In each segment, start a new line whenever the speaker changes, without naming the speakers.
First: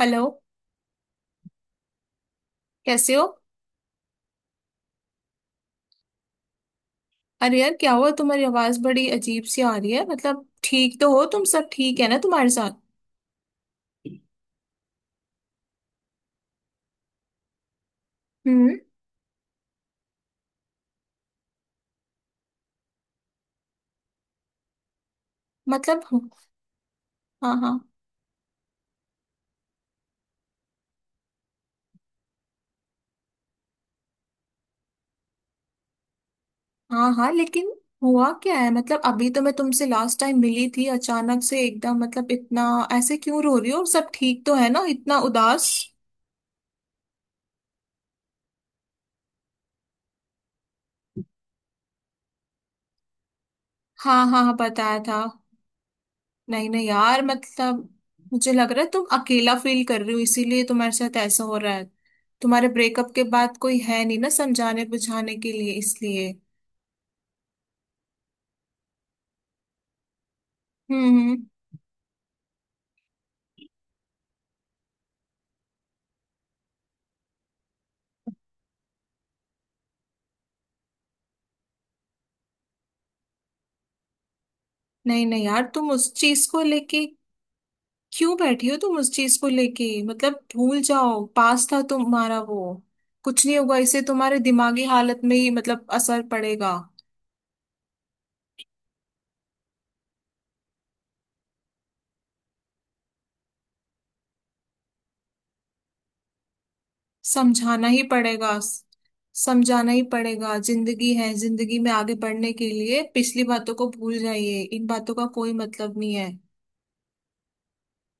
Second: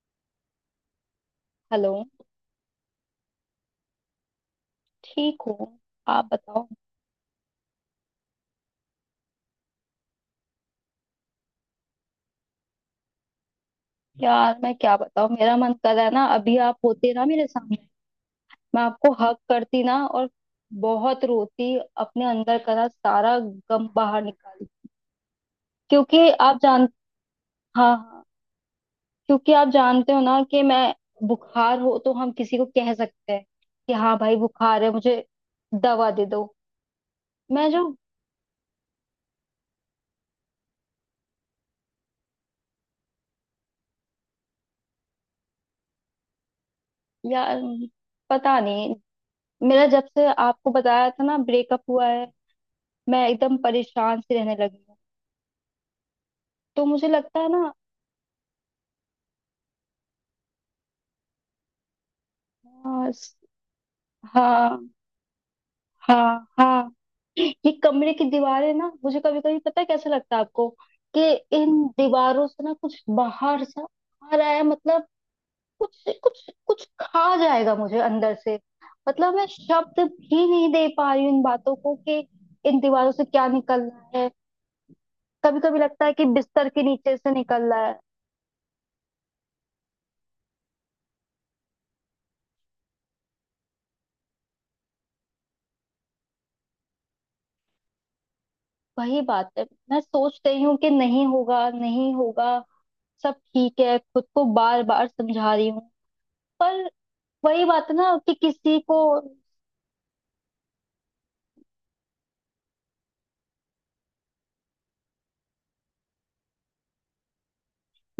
Hello.
Hello.
कैसे हो?
ठीक हूँ। आप बताओ।
अरे यार क्या हुआ, तुम्हारी आवाज बड़ी अजीब सी आ रही है। मतलब ठीक तो हो तुम? सब ठीक है ना तुम्हारे साथ?
यार मैं क्या बताऊँ, मेरा मन कर रहा है ना अभी आप होते ना मेरे सामने।
हम्म।
मैं आपको हक करती ना, और बहुत रोती, अपने अंदर का ना सारा गम बाहर निकाली।
मतलब?
क्योंकि आप जान।
हाँ हाँ।
हाँ हाँ। क्योंकि आप जानते हो ना कि मैं। बुखार हो तो हम किसी को कह सकते हैं कि हाँ भाई बुखार है मुझे, दवा दे दो।
हाँ हाँ
मैं
लेकिन
जो।
हुआ क्या है? मतलब अभी तो मैं तुमसे लास्ट टाइम मिली थी, अचानक से एकदम मतलब इतना ऐसे क्यों रो रही हो? सब ठीक तो है ना? इतना उदास!
यार पता नहीं, मेरा जब से आपको बताया था ना ब्रेकअप हुआ है, मैं एकदम परेशान
हाँ
सी
हाँ हाँ,
रहने लगी हूँ।
बताया था। नहीं
तो
नहीं
मुझे
यार,
लगता है ना।
मतलब मुझे लग रहा है तुम अकेला फील कर रही हो, इसीलिए तुम्हारे साथ ऐसा हो रहा है। तुम्हारे
हाँ
ब्रेकअप के बाद कोई है नहीं ना समझाने
हाँ।
बुझाने के लिए, इसलिए।
हाँ हाँ। ये कमरे की दीवारें ना, मुझे कभी कभी, पता है कैसे लगता है आपको,
हम्म
कि
हम्म।
इन दीवारों से ना कुछ बाहर सा आ रहा है। मतलब कुछ कुछ कुछ खा जाएगा मुझे अंदर से। मतलब मैं शब्द भी नहीं दे पा रही हूँ इन बातों को, कि इन दीवारों से क्या निकल रहा है।
नहीं नहीं
कभी
यार,
कभी
तुम
लगता
उस
है कि
चीज को
बिस्तर के
लेके
नीचे से निकल रहा है।
क्यों बैठी हो? तुम उस चीज को लेके मतलब भूल जाओ, पास था तुम्हारा वो। कुछ नहीं होगा, इससे तुम्हारे दिमागी हालत में ही मतलब असर पड़ेगा।
वही बात है। मैं सोच रही हूँ कि नहीं होगा, नहीं होगा, सब ठीक है, खुद को बार बार समझा रही हूँ। पर वही बात
समझाना
है
ही
ना कि
पड़ेगा।
किसी को।
समझाना ही पड़ेगा, जिंदगी है, जिंदगी में आगे बढ़ने के लिए पिछली बातों को भूल जाइए। इन बातों का कोई मतलब नहीं है।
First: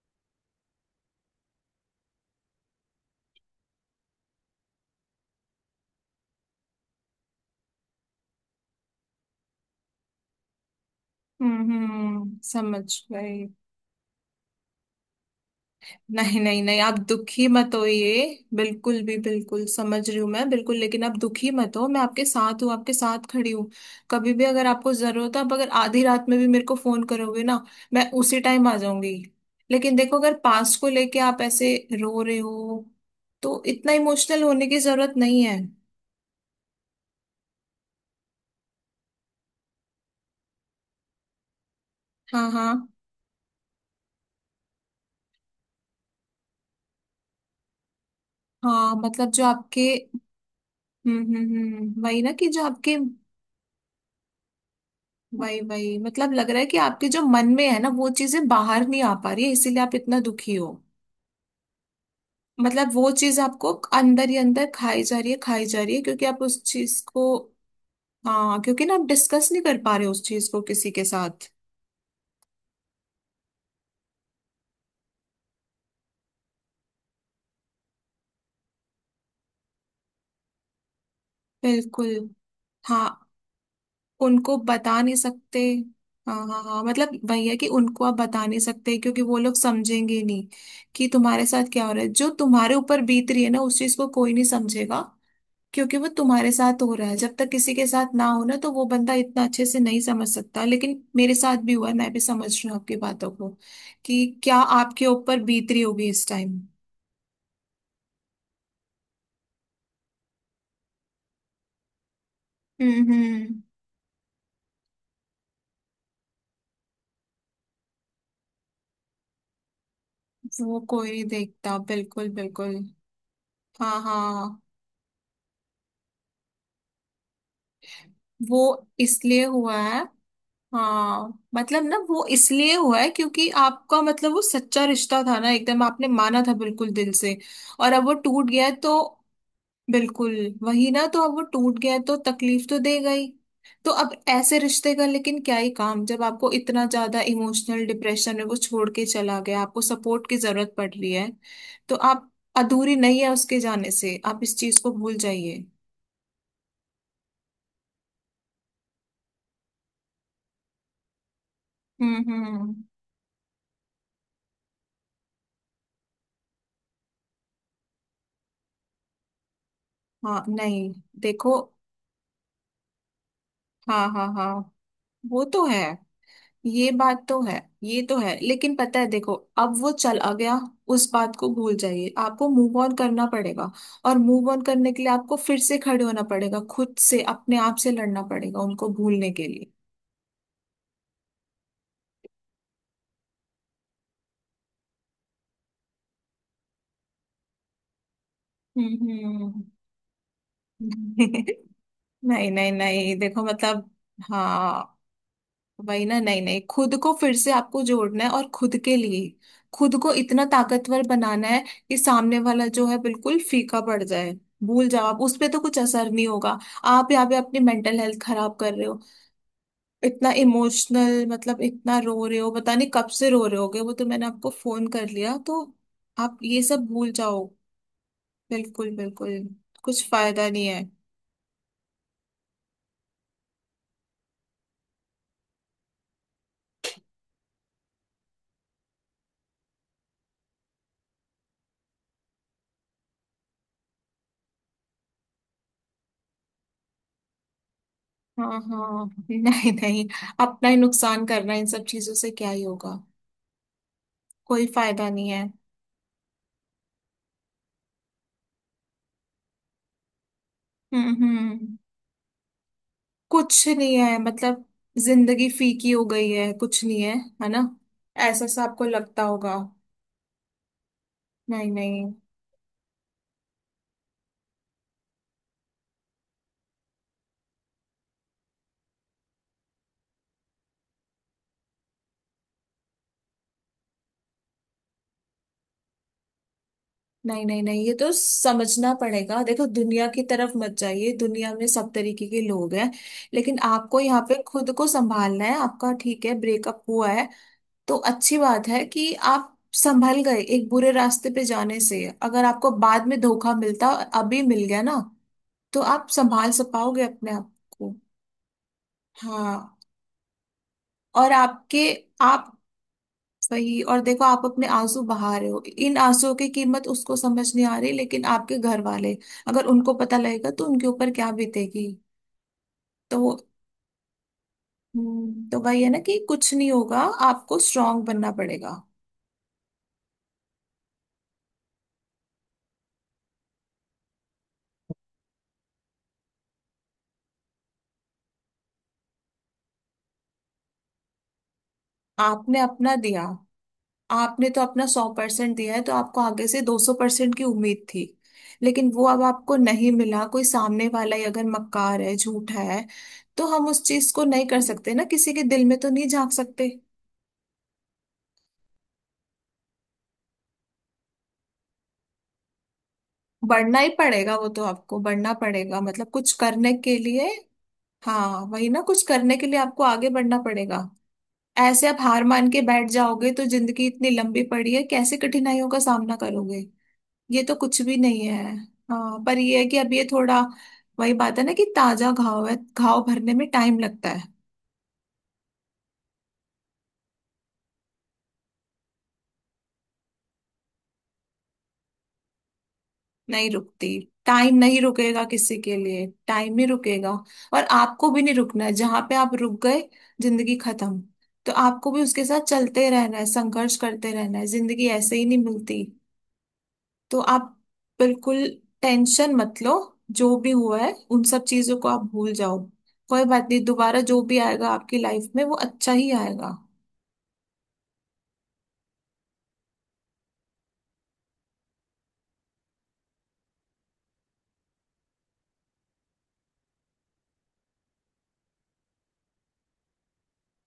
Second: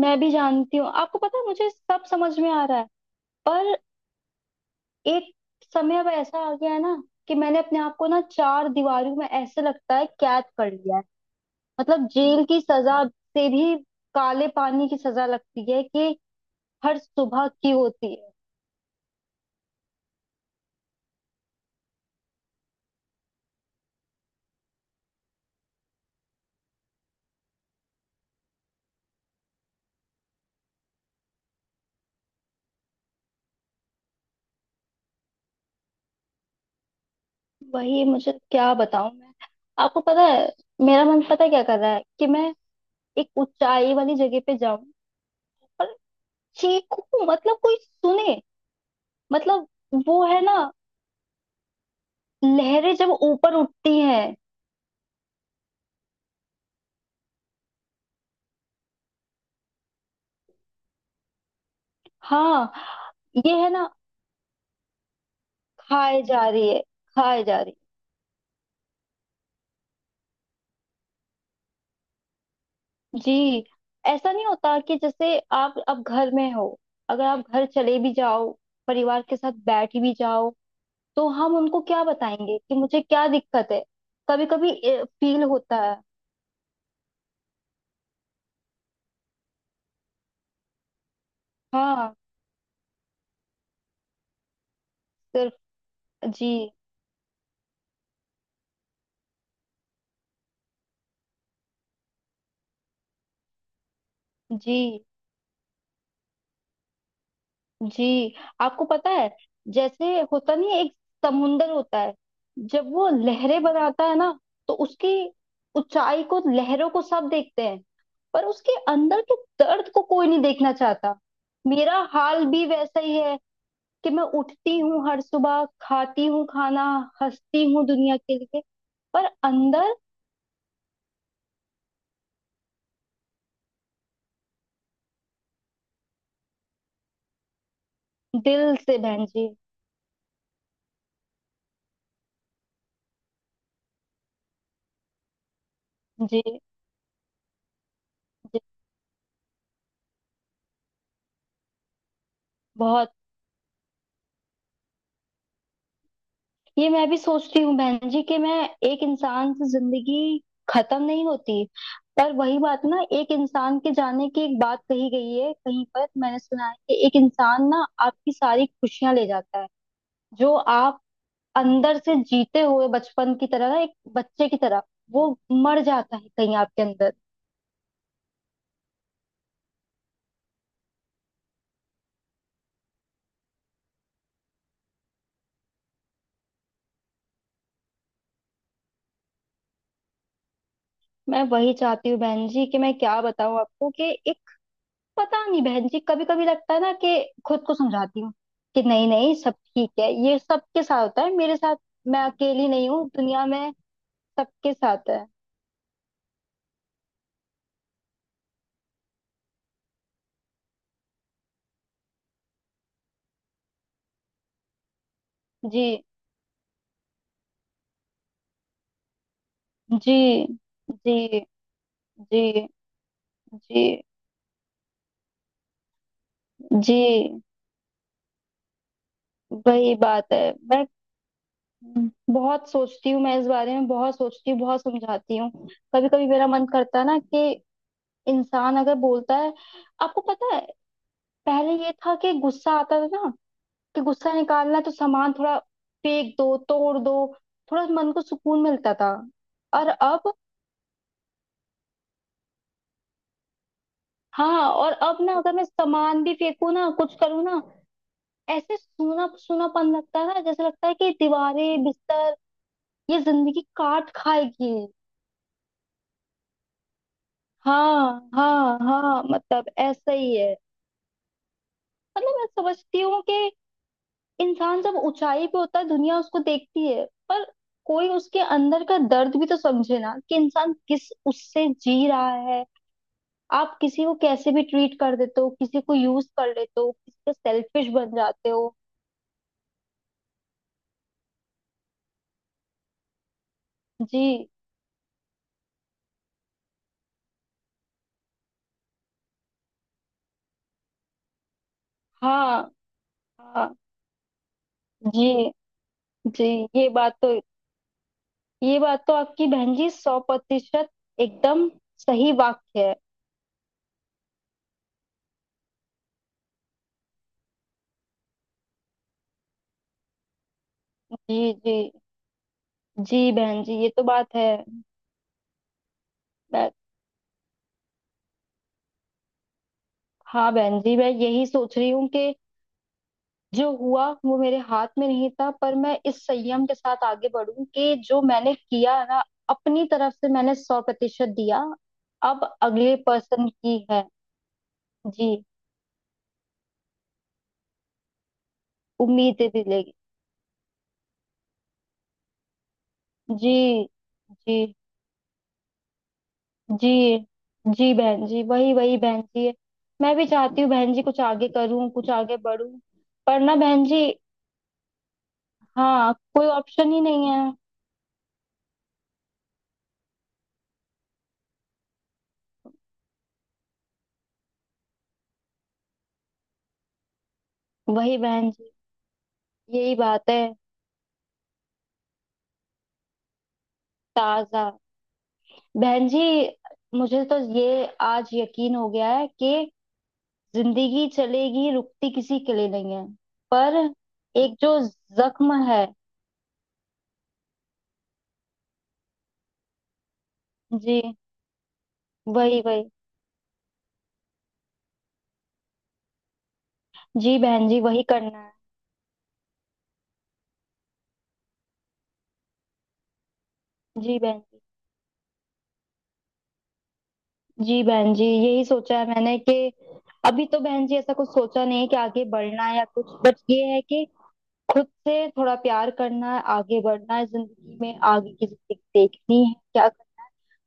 मैं भी जानती हूँ, आपको पता है, मुझे सब समझ में आ रहा है। पर एक समय अब ऐसा आ गया है ना, कि मैंने अपने आप को ना चार दीवारों में ऐसे लगता है कैद कर लिया है। मतलब
हम्म,
जेल की
समझ
सजा
गई।
से भी काले पानी की सजा लगती है, कि
नहीं नहीं नहीं आप
हर
दुखी
सुबह की
मत हो, ये
होती है।
बिल्कुल भी, बिल्कुल समझ रही हूँ मैं, बिल्कुल। लेकिन आप दुखी मत हो, मैं आपके साथ हूँ, आपके साथ खड़ी हूँ। कभी भी अगर आपको जरूरत है, आप अगर आधी रात में भी मेरे को फोन करोगे ना, मैं उसी टाइम आ जाऊंगी। लेकिन देखो, अगर पास को लेके आप ऐसे रो रहे हो, तो इतना इमोशनल होने की जरूरत नहीं है।
वही मुझे क्या बताऊं मैं। आपको पता है, मेरा मन पता है क्या कर रहा है, कि
हाँ
मैं
हाँ
एक ऊंचाई वाली जगह पे जाऊं, चीखू, मतलब कोई सुने।
हाँ मतलब जो
मतलब
आपके,
वो है ना,
हम्म, वही ना कि जो
लहरें
आपके,
जब ऊपर उठती हैं।
वही वही मतलब लग रहा है कि आपके जो मन में है ना वो चीजें बाहर नहीं आ पा रही है, इसीलिए आप इतना दुखी हो।
हाँ
मतलब वो चीज
ये है
आपको
ना।
अंदर ही अंदर खाई जा रही है, खाई जा रही है
खाए
क्योंकि आप
जा
उस
रही है,
चीज को।
खाए जा रही
हाँ, क्योंकि ना आप डिस्कस नहीं कर पा रहे उस चीज को किसी के साथ।
है। जी। ऐसा नहीं होता कि जैसे आप अब घर में हो, अगर आप घर चले भी जाओ, परिवार के साथ बैठ भी जाओ, तो हम उनको क्या
बिल्कुल।
बताएंगे कि मुझे
हाँ,
क्या दिक्कत है। कभी
उनको
कभी
बता नहीं
फील
सकते।
होता है।
हाँ हाँ हाँ, मतलब वही है कि उनको आप बता नहीं सकते क्योंकि वो लोग समझेंगे नहीं कि तुम्हारे साथ क्या हो रहा है।
हाँ।
जो तुम्हारे ऊपर बीत रही है ना, उस चीज को कोई नहीं समझेगा
सिर्फ।
क्योंकि वो
जी
तुम्हारे साथ हो रहा है। जब तक किसी के साथ ना हो ना, तो वो बंदा इतना अच्छे से नहीं समझ सकता। लेकिन मेरे साथ भी हुआ है, मैं भी समझ रही हूँ आपकी बातों को कि क्या
जी।
आपके ऊपर बीत रही होगी इस टाइम।
जी। आपको पता है, जैसे होता नहीं है, एक समुंदर होता है, जब वो
हम्म।
लहरें बनाता है ना, तो उसकी ऊंचाई को, लहरों को, सब देखते हैं, पर उसके अंदर के दर्द को कोई नहीं देखना
वो कोई
चाहता।
नहीं देखता,
मेरा
बिल्कुल
हाल भी
बिल्कुल।
वैसा ही है,
हाँ
कि मैं
हाँ,
उठती हूँ हर सुबह, खाती हूँ खाना, हंसती हूँ दुनिया के
वो
लिए, पर
इसलिए हुआ
अंदर।
है। हाँ मतलब ना वो इसलिए हुआ है क्योंकि आपका मतलब वो सच्चा रिश्ता था ना, एकदम आपने माना था बिल्कुल दिल से। और अब वो टूट गया है,
दिल से
तो
बहन जी।
बिल्कुल। वही ना, तो अब वो टूट गया है, तो तकलीफ तो देगा ही। तो अब ऐसे रिश्ते का लेकिन क्या ही काम, जब
जी
आपको इतना ज्यादा इमोशनल डिप्रेशन में वो
जी।
छोड़ के चला गया, आपको सपोर्ट की जरूरत पड़ रही है। तो आप अधूरी
बहुत।
नहीं है उसके जाने से, आप इस चीज को भूल जाइए।
ये मैं भी सोचती हूँ बहन जी, कि मैं एक इंसान से जिंदगी खत्म नहीं होती। पर वही
हम्म।
बात ना, एक इंसान के जाने की एक बात कही गई है, कहीं पर मैंने सुना है, कि एक इंसान ना आपकी सारी खुशियां ले जाता है।
हाँ
जो
नहीं,
आप
देखो।
अंदर से जीते हुए बचपन की तरह ना, एक
हाँ हाँ
बच्चे
हाँ,
की तरह, वो
वो तो है।
मर जाता है कहीं आपके
ये
अंदर।
बात तो है। ये तो है, लेकिन पता है, देखो अब वो चला गया, उस बात को भूल जाइए, आपको मूव ऑन करना पड़ेगा। और मूव ऑन करने के लिए आपको फिर से खड़े होना पड़ेगा, खुद से, अपने आप से लड़ना पड़ेगा उनको भूलने के लिए।
मैं वही चाहती हूँ बहन जी, कि मैं क्या बताऊँ आपको कि एक। पता नहीं बहन जी, कभी कभी लगता है ना कि, खुद को समझाती हूँ कि नहीं नहीं सब
हम्म
ठीक है, ये सबके साथ होता
हम्म।
है, मेरे साथ। मैं
नहीं
अकेली
नहीं
नहीं हूँ
नहीं देखो,
दुनिया में।
मतलब
सबके
हाँ,
साथ है।
वही ना। नहीं नहीं, खुद को फिर से आपको जोड़ना है, और खुद के लिए खुद को इतना ताकतवर बनाना है कि सामने वाला जो है बिल्कुल फीका पड़ जाए। भूल जाओ आप, उस पे तो कुछ
जी
असर नहीं होगा। आप यहाँ पे अपनी मेंटल हेल्थ खराब कर रहे हो।
जी।
इतना इमोशनल,
जी
मतलब इतना रो रहे हो,
जी।
पता नहीं कब से रो रहे होगे,
जी
वो तो मैंने आपको फोन कर लिया तो। आप ये सब
जी।
भूल जाओ। बिल्कुल बिल्कुल,
वही
कुछ
बात है।
फायदा नहीं है।
मैं बहुत सोचती हूँ, मैं इस बारे में बहुत सोचती हूँ, बहुत समझाती हूँ। कभी कभी मेरा मन करता है ना कि, इंसान अगर बोलता है। आपको पता है, पहले ये था कि गुस्सा आता था ना, कि गुस्सा निकालना है तो सामान थोड़ा फेंक दो, तोड़ दो, थोड़ा मन को
हाँ
सुकून मिलता
हाँ
था।
नहीं
और
नहीं,
अब।
अपना ही नुकसान करना, इन सब चीजों से क्या ही होगा? कोई
हाँ, और
फायदा
अब
नहीं
ना
है।
अगर मैं सामान भी फेंकू ना, कुछ करूँ ना, ऐसे सूना सूनापन लगता है, जैसे लगता है कि
हम्म,
दीवारें, बिस्तर, ये जिंदगी
कुछ नहीं
काट
है मतलब।
खाएगी।
जिंदगी फीकी हो गई है, कुछ नहीं है, है ना?
हाँ
ऐसा सा
हाँ
आपको
हाँ,
लगता होगा।
मतलब ऐसा ही है।
नहीं नहीं
मतलब मैं समझती हूँ कि, इंसान जब ऊंचाई पे होता है, दुनिया उसको देखती है, पर कोई उसके अंदर का दर्द भी तो समझे ना, कि इंसान किस उससे जी रहा है। आप किसी को कैसे भी ट्रीट कर देते हो, किसी को यूज कर लेते हो, किसी के
नहीं नहीं नहीं
सेल्फिश
ये तो
बन जाते हो।
समझना पड़ेगा, देखो दुनिया की तरफ मत जाइए, दुनिया में सब तरीके के लोग हैं। लेकिन आपको यहाँ पे
जी।
खुद को संभालना है। आपका ठीक है, ब्रेकअप हुआ है तो अच्छी बात है कि आप संभल गए, एक बुरे रास्ते पे जाने से। अगर
हाँ
आपको बाद में धोखा
हाँ।
मिलता, अभी मिल गया ना,
जी
तो आप
जी।
संभाल सक
ये
पाओगे
बात
अपने
तो।
आप को।
ये बात तो आपकी बहन
हाँ,
जी सौ प्रतिशत
और
एकदम
आपके
सही
आप
वाक्य है।
वही। और देखो, आप अपने आंसू बहा रहे हो, इन आंसुओं की कीमत उसको समझ नहीं आ रही, लेकिन आपके घर वाले अगर उनको पता लगेगा तो उनके ऊपर क्या
जी जी।
बीतेगी?
जी
तो
बहन जी ये तो बात है।
तो वही है ना कि कुछ
मैं।
नहीं होगा, आपको स्ट्रांग बनना पड़ेगा।
हाँ बहन जी मैं यही सोच रही हूँ कि, जो हुआ वो मेरे हाथ में नहीं था, पर मैं इस संयम के साथ आगे बढूं कि जो मैंने किया है ना, अपनी तरफ से मैंने सौ प्रतिशत दिया। अब
आपने
अगले
अपना दिया,
पर्सन की है।
आपने तो अपना सौ
जी।
परसेंट दिया है, तो आपको आगे से 200 परसेंट की उम्मीद थी। लेकिन वो अब
उम्मीदें
आपको नहीं
दिलेगी।
मिला, कोई सामने वाला ही अगर मक्कार है, झूठा है, तो
जी
हम उस चीज को नहीं
जी
कर सकते ना, किसी के दिल में तो नहीं झांक सकते।
जी। जी बहन जी, वही वही बहन जी। मैं भी चाहती हूँ बहन जी, कुछ आगे करूँ, कुछ आगे बढूं। पर ना
बढ़ना
बहन
ही
जी।
पड़ेगा, वो तो आपको बढ़ना पड़ेगा मतलब
हाँ
कुछ
कोई
करने
ऑप्शन
के
ही नहीं
लिए।
है।
हाँ वही ना, कुछ करने के लिए आपको आगे बढ़ना पड़ेगा। ऐसे आप हार मान के बैठ जाओगे, तो जिंदगी इतनी लंबी पड़ी है, कैसे कठिनाइयों का सामना करोगे? ये तो कुछ भी
वही
नहीं
बहन
है।
जी।
हाँ, पर ये है कि अब
यही
ये
बात
थोड़ा,
है।
वही बात है ना कि ताजा घाव है, घाव भरने में टाइम लगता है।
ताजा। बहन जी मुझे तो ये आज यकीन हो गया है कि, जिंदगी चलेगी, रुकती किसी के लिए नहीं है।
नहीं
पर
रुकती।
एक
टाइम
जो
नहीं रुकेगा किसी
जख्म
के
है।
लिए, टाइम ही रुकेगा। और आपको भी नहीं रुकना है, जहां पे आप रुक गए, जिंदगी खत्म।
जी।
तो आपको भी उसके साथ
वही
चलते
वही।
रहना है, संघर्ष करते रहना है, जिंदगी ऐसे ही नहीं मिलती। तो
जी
आप
बहन जी वही
बिल्कुल
करना है।
टेंशन मत लो, जो भी हुआ है उन सब चीजों को आप भूल जाओ। कोई बात नहीं, दोबारा
जी
जो भी
बहन
आएगा आपकी लाइफ में वो अच्छा ही आएगा।
जी। जी बहन जी यही सोचा है मैंने, कि अभी तो बहन जी ऐसा कुछ सोचा नहीं है कि आगे बढ़ना है या कुछ, बट ये है कि खुद से थोड़ा प्यार करना है, आगे बढ़ना है, जिंदगी में आगे की जिंदगी देखनी है क्या।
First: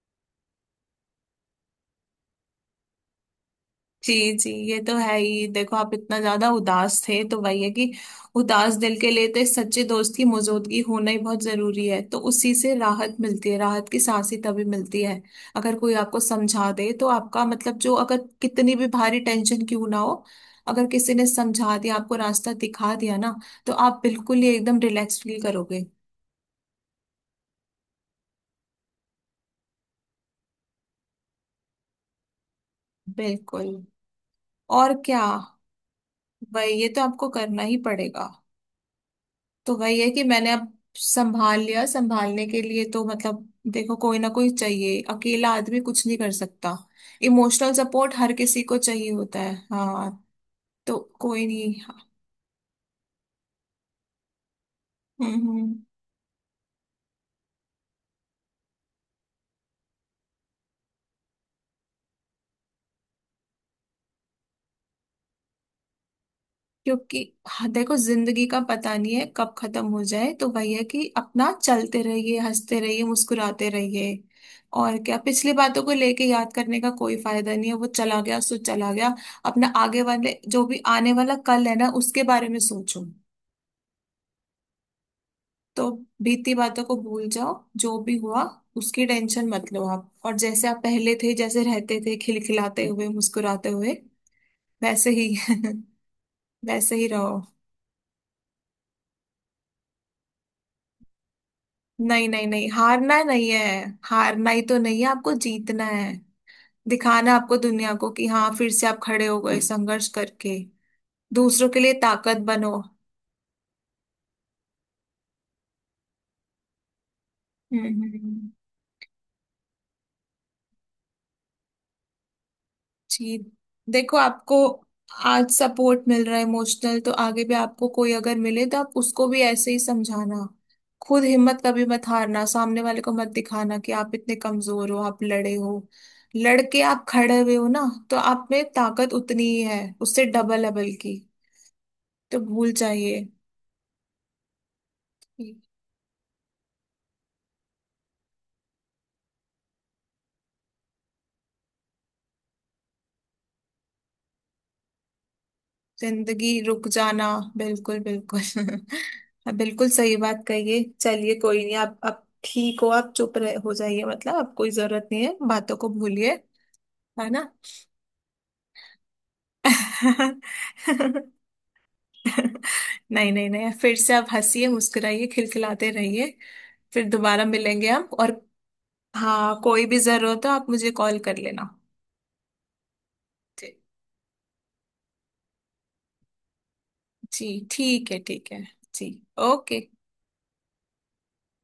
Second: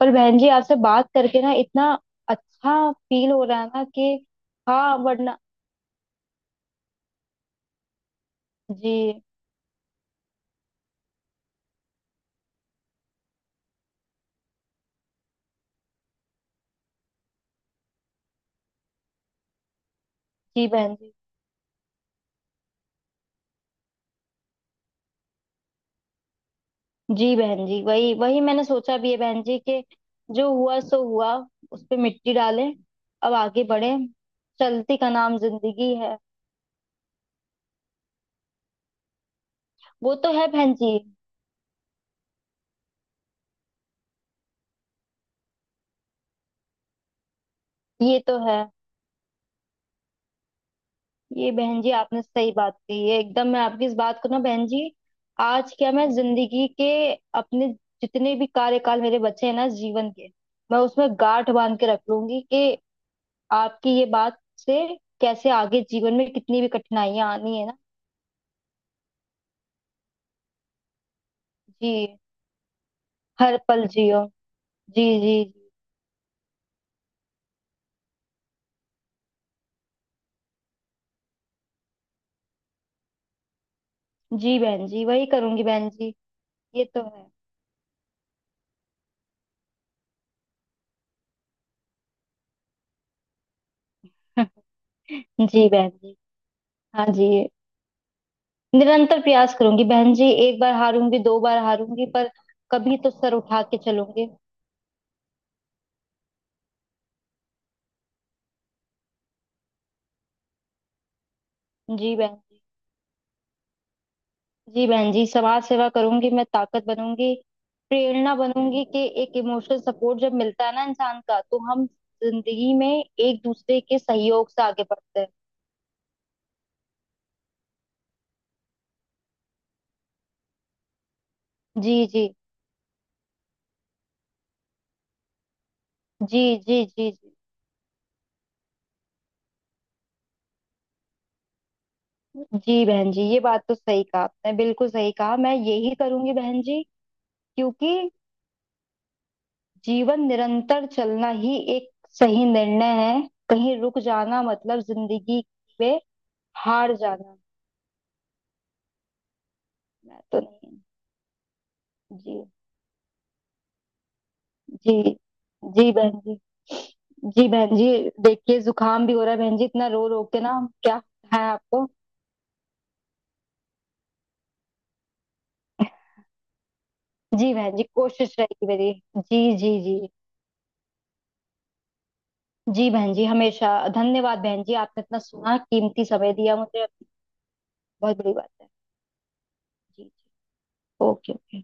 पर बहन जी आपसे बात करके ना इतना अच्छा फील हो रहा है ना
जी
कि।
जी, ये तो
हाँ
है
वरना।
ही, देखो आप इतना ज्यादा उदास थे, तो वही है कि उदास
जी
दिल के लिए तो एक सच्चे दोस्त की मौजूदगी होना ही बहुत जरूरी है। तो उसी से राहत मिलती है, राहत की सांस ही तभी मिलती है, अगर कोई आपको समझा दे, तो आपका मतलब जो, अगर कितनी भी भारी टेंशन क्यों ना हो,
जी
अगर
बहन जी।
किसी ने समझा दिया आपको, रास्ता दिखा दिया ना, तो आप बिल्कुल ही एकदम रिलैक्स फील करोगे।
जी बहन जी, वही वही मैंने सोचा भी है बहन जी कि, जो हुआ सो हुआ, उस पे मिट्टी डालें, अब आगे
बिल्कुल,
बढ़े,
और
चलती का
क्या।
नाम जिंदगी है।
वही, ये तो आपको करना ही पड़ेगा। तो वही है
वो
कि
तो है
मैंने अब
बहन जी।
संभाल लिया, संभालने के लिए तो मतलब देखो कोई ना कोई चाहिए, अकेला आदमी कुछ नहीं कर सकता। इमोशनल सपोर्ट
ये
हर
तो है।
किसी को चाहिए होता है, हाँ। तो कोई
ये
नहीं।
बहन जी आपने सही बात कही है एकदम, मैं आपकी इस बात को ना बहन जी,
हम्म
आज
हम्म।
क्या मैं जिंदगी के अपने जितने भी कार्यकाल मेरे बचे हैं ना जीवन के, मैं उसमें गांठ बांध के रख लूंगी कि, आपकी ये बात से कैसे आगे जीवन में कितनी भी
क्योंकि
कठिनाइयां आनी है
हाँ,
ना।
देखो जिंदगी का पता नहीं है कब खत्म हो जाए, तो वही है कि अपना चलते
जी।
रहिए, हंसते रहिए,
हर
मुस्कुराते
पल
रहिए।
जियो।
और
जी
क्या,
जी
पिछली
जी।
बातों को लेके याद करने का कोई फायदा नहीं है, वो चला गया सो चला गया। अपना आगे वाले जो भी आने वाला कल है ना, उसके बारे में सोचो।
जी बहन जी वही करूंगी बहन
तो
जी।
बीती बातों
ये
को
तो
भूल जाओ, जो भी हुआ उसकी टेंशन मत लो आप, और जैसे आप पहले थे, जैसे रहते थे खिलखिलाते हुए, मुस्कुराते हुए,
है।
वैसे ही
जी बहन जी।
वैसे ही
हाँ जी।
रहो।
निरंतर प्रयास करूंगी बहन जी, एक बार हारूंगी, दो बार हारूंगी,
नहीं
पर
नहीं नहीं,
कभी तो
हारना
सर
नहीं है,
उठा के चलूंगी।
हारना ही तो नहीं है, आपको जीतना है। दिखाना है आपको दुनिया को कि हाँ, फिर से आप खड़े हो गए संघर्ष करके। दूसरों के लिए
जी बहन
ताकत
जी।
बनो।
जी बहन जी समाज सेवा करूंगी, मैं ताकत बनूंगी,
हम्म हम्म,
प्रेरणा
हम्म।
बनूंगी, कि एक इमोशनल सपोर्ट जब मिलता है ना इंसान का, तो हम जिंदगी में
जी,
एक दूसरे के
देखो
सहयोग
आपको
से आगे बढ़ते हैं।
आज सपोर्ट मिल रहा है इमोशनल, तो आगे भी आपको कोई अगर मिले, तो आप उसको भी ऐसे ही समझाना। खुद हिम्मत कभी
जी
मत
जी
हारना, सामने वाले को मत दिखाना कि आप इतने कमजोर हो, आप लड़े हो,
जी।
लड़के
जी
आप
जी। जी
खड़े हुए हो ना, तो आप में ताकत उतनी ही है, उससे डबल है बल्कि। तो भूल
जी बहन जी
जाइए।
ये बात तो सही कहा आपने, बिल्कुल सही कहा, मैं यही करूंगी बहन जी, क्योंकि जीवन निरंतर चलना ही एक सही निर्णय है। कहीं रुक जाना मतलब जिंदगी में
जिंदगी रुक
हार
जाना,
जाना।
बिल्कुल बिल्कुल हाँ, बिल्कुल सही
मैं तो
बात
नहीं।
कहिए। चलिए कोई नहीं, आप आप
जी
ठीक हो, आप चुप रह हो जाइए, मतलब आप कोई जरूरत
जी
नहीं है, बातों को
जी बहन
भूलिए,
जी।
है ना?
जी बहन जी देखिए जुकाम भी हो रहा है बहन जी, इतना रो रो के ना, क्या है आपको।
नहीं नहीं नहीं, फिर से आप हंसिए, मुस्कुराइए, खिलखिलाते रहिए। फिर दोबारा
जी बहन जी
मिलेंगे हम,
कोशिश
और
रहेगी मेरी। जी
हाँ,
जी
कोई भी
जी।
जरूरत हो आप मुझे कॉल कर लेना।
जी बहन जी हमेशा।
जी
धन्यवाद बहन जी आपने इतना सुना, कीमती समय दिया मुझे,
जी, ठीक
बहुत
है
बड़ी बात
ठीक है।
है।
जी, ओके।
जी जी। Okay okay.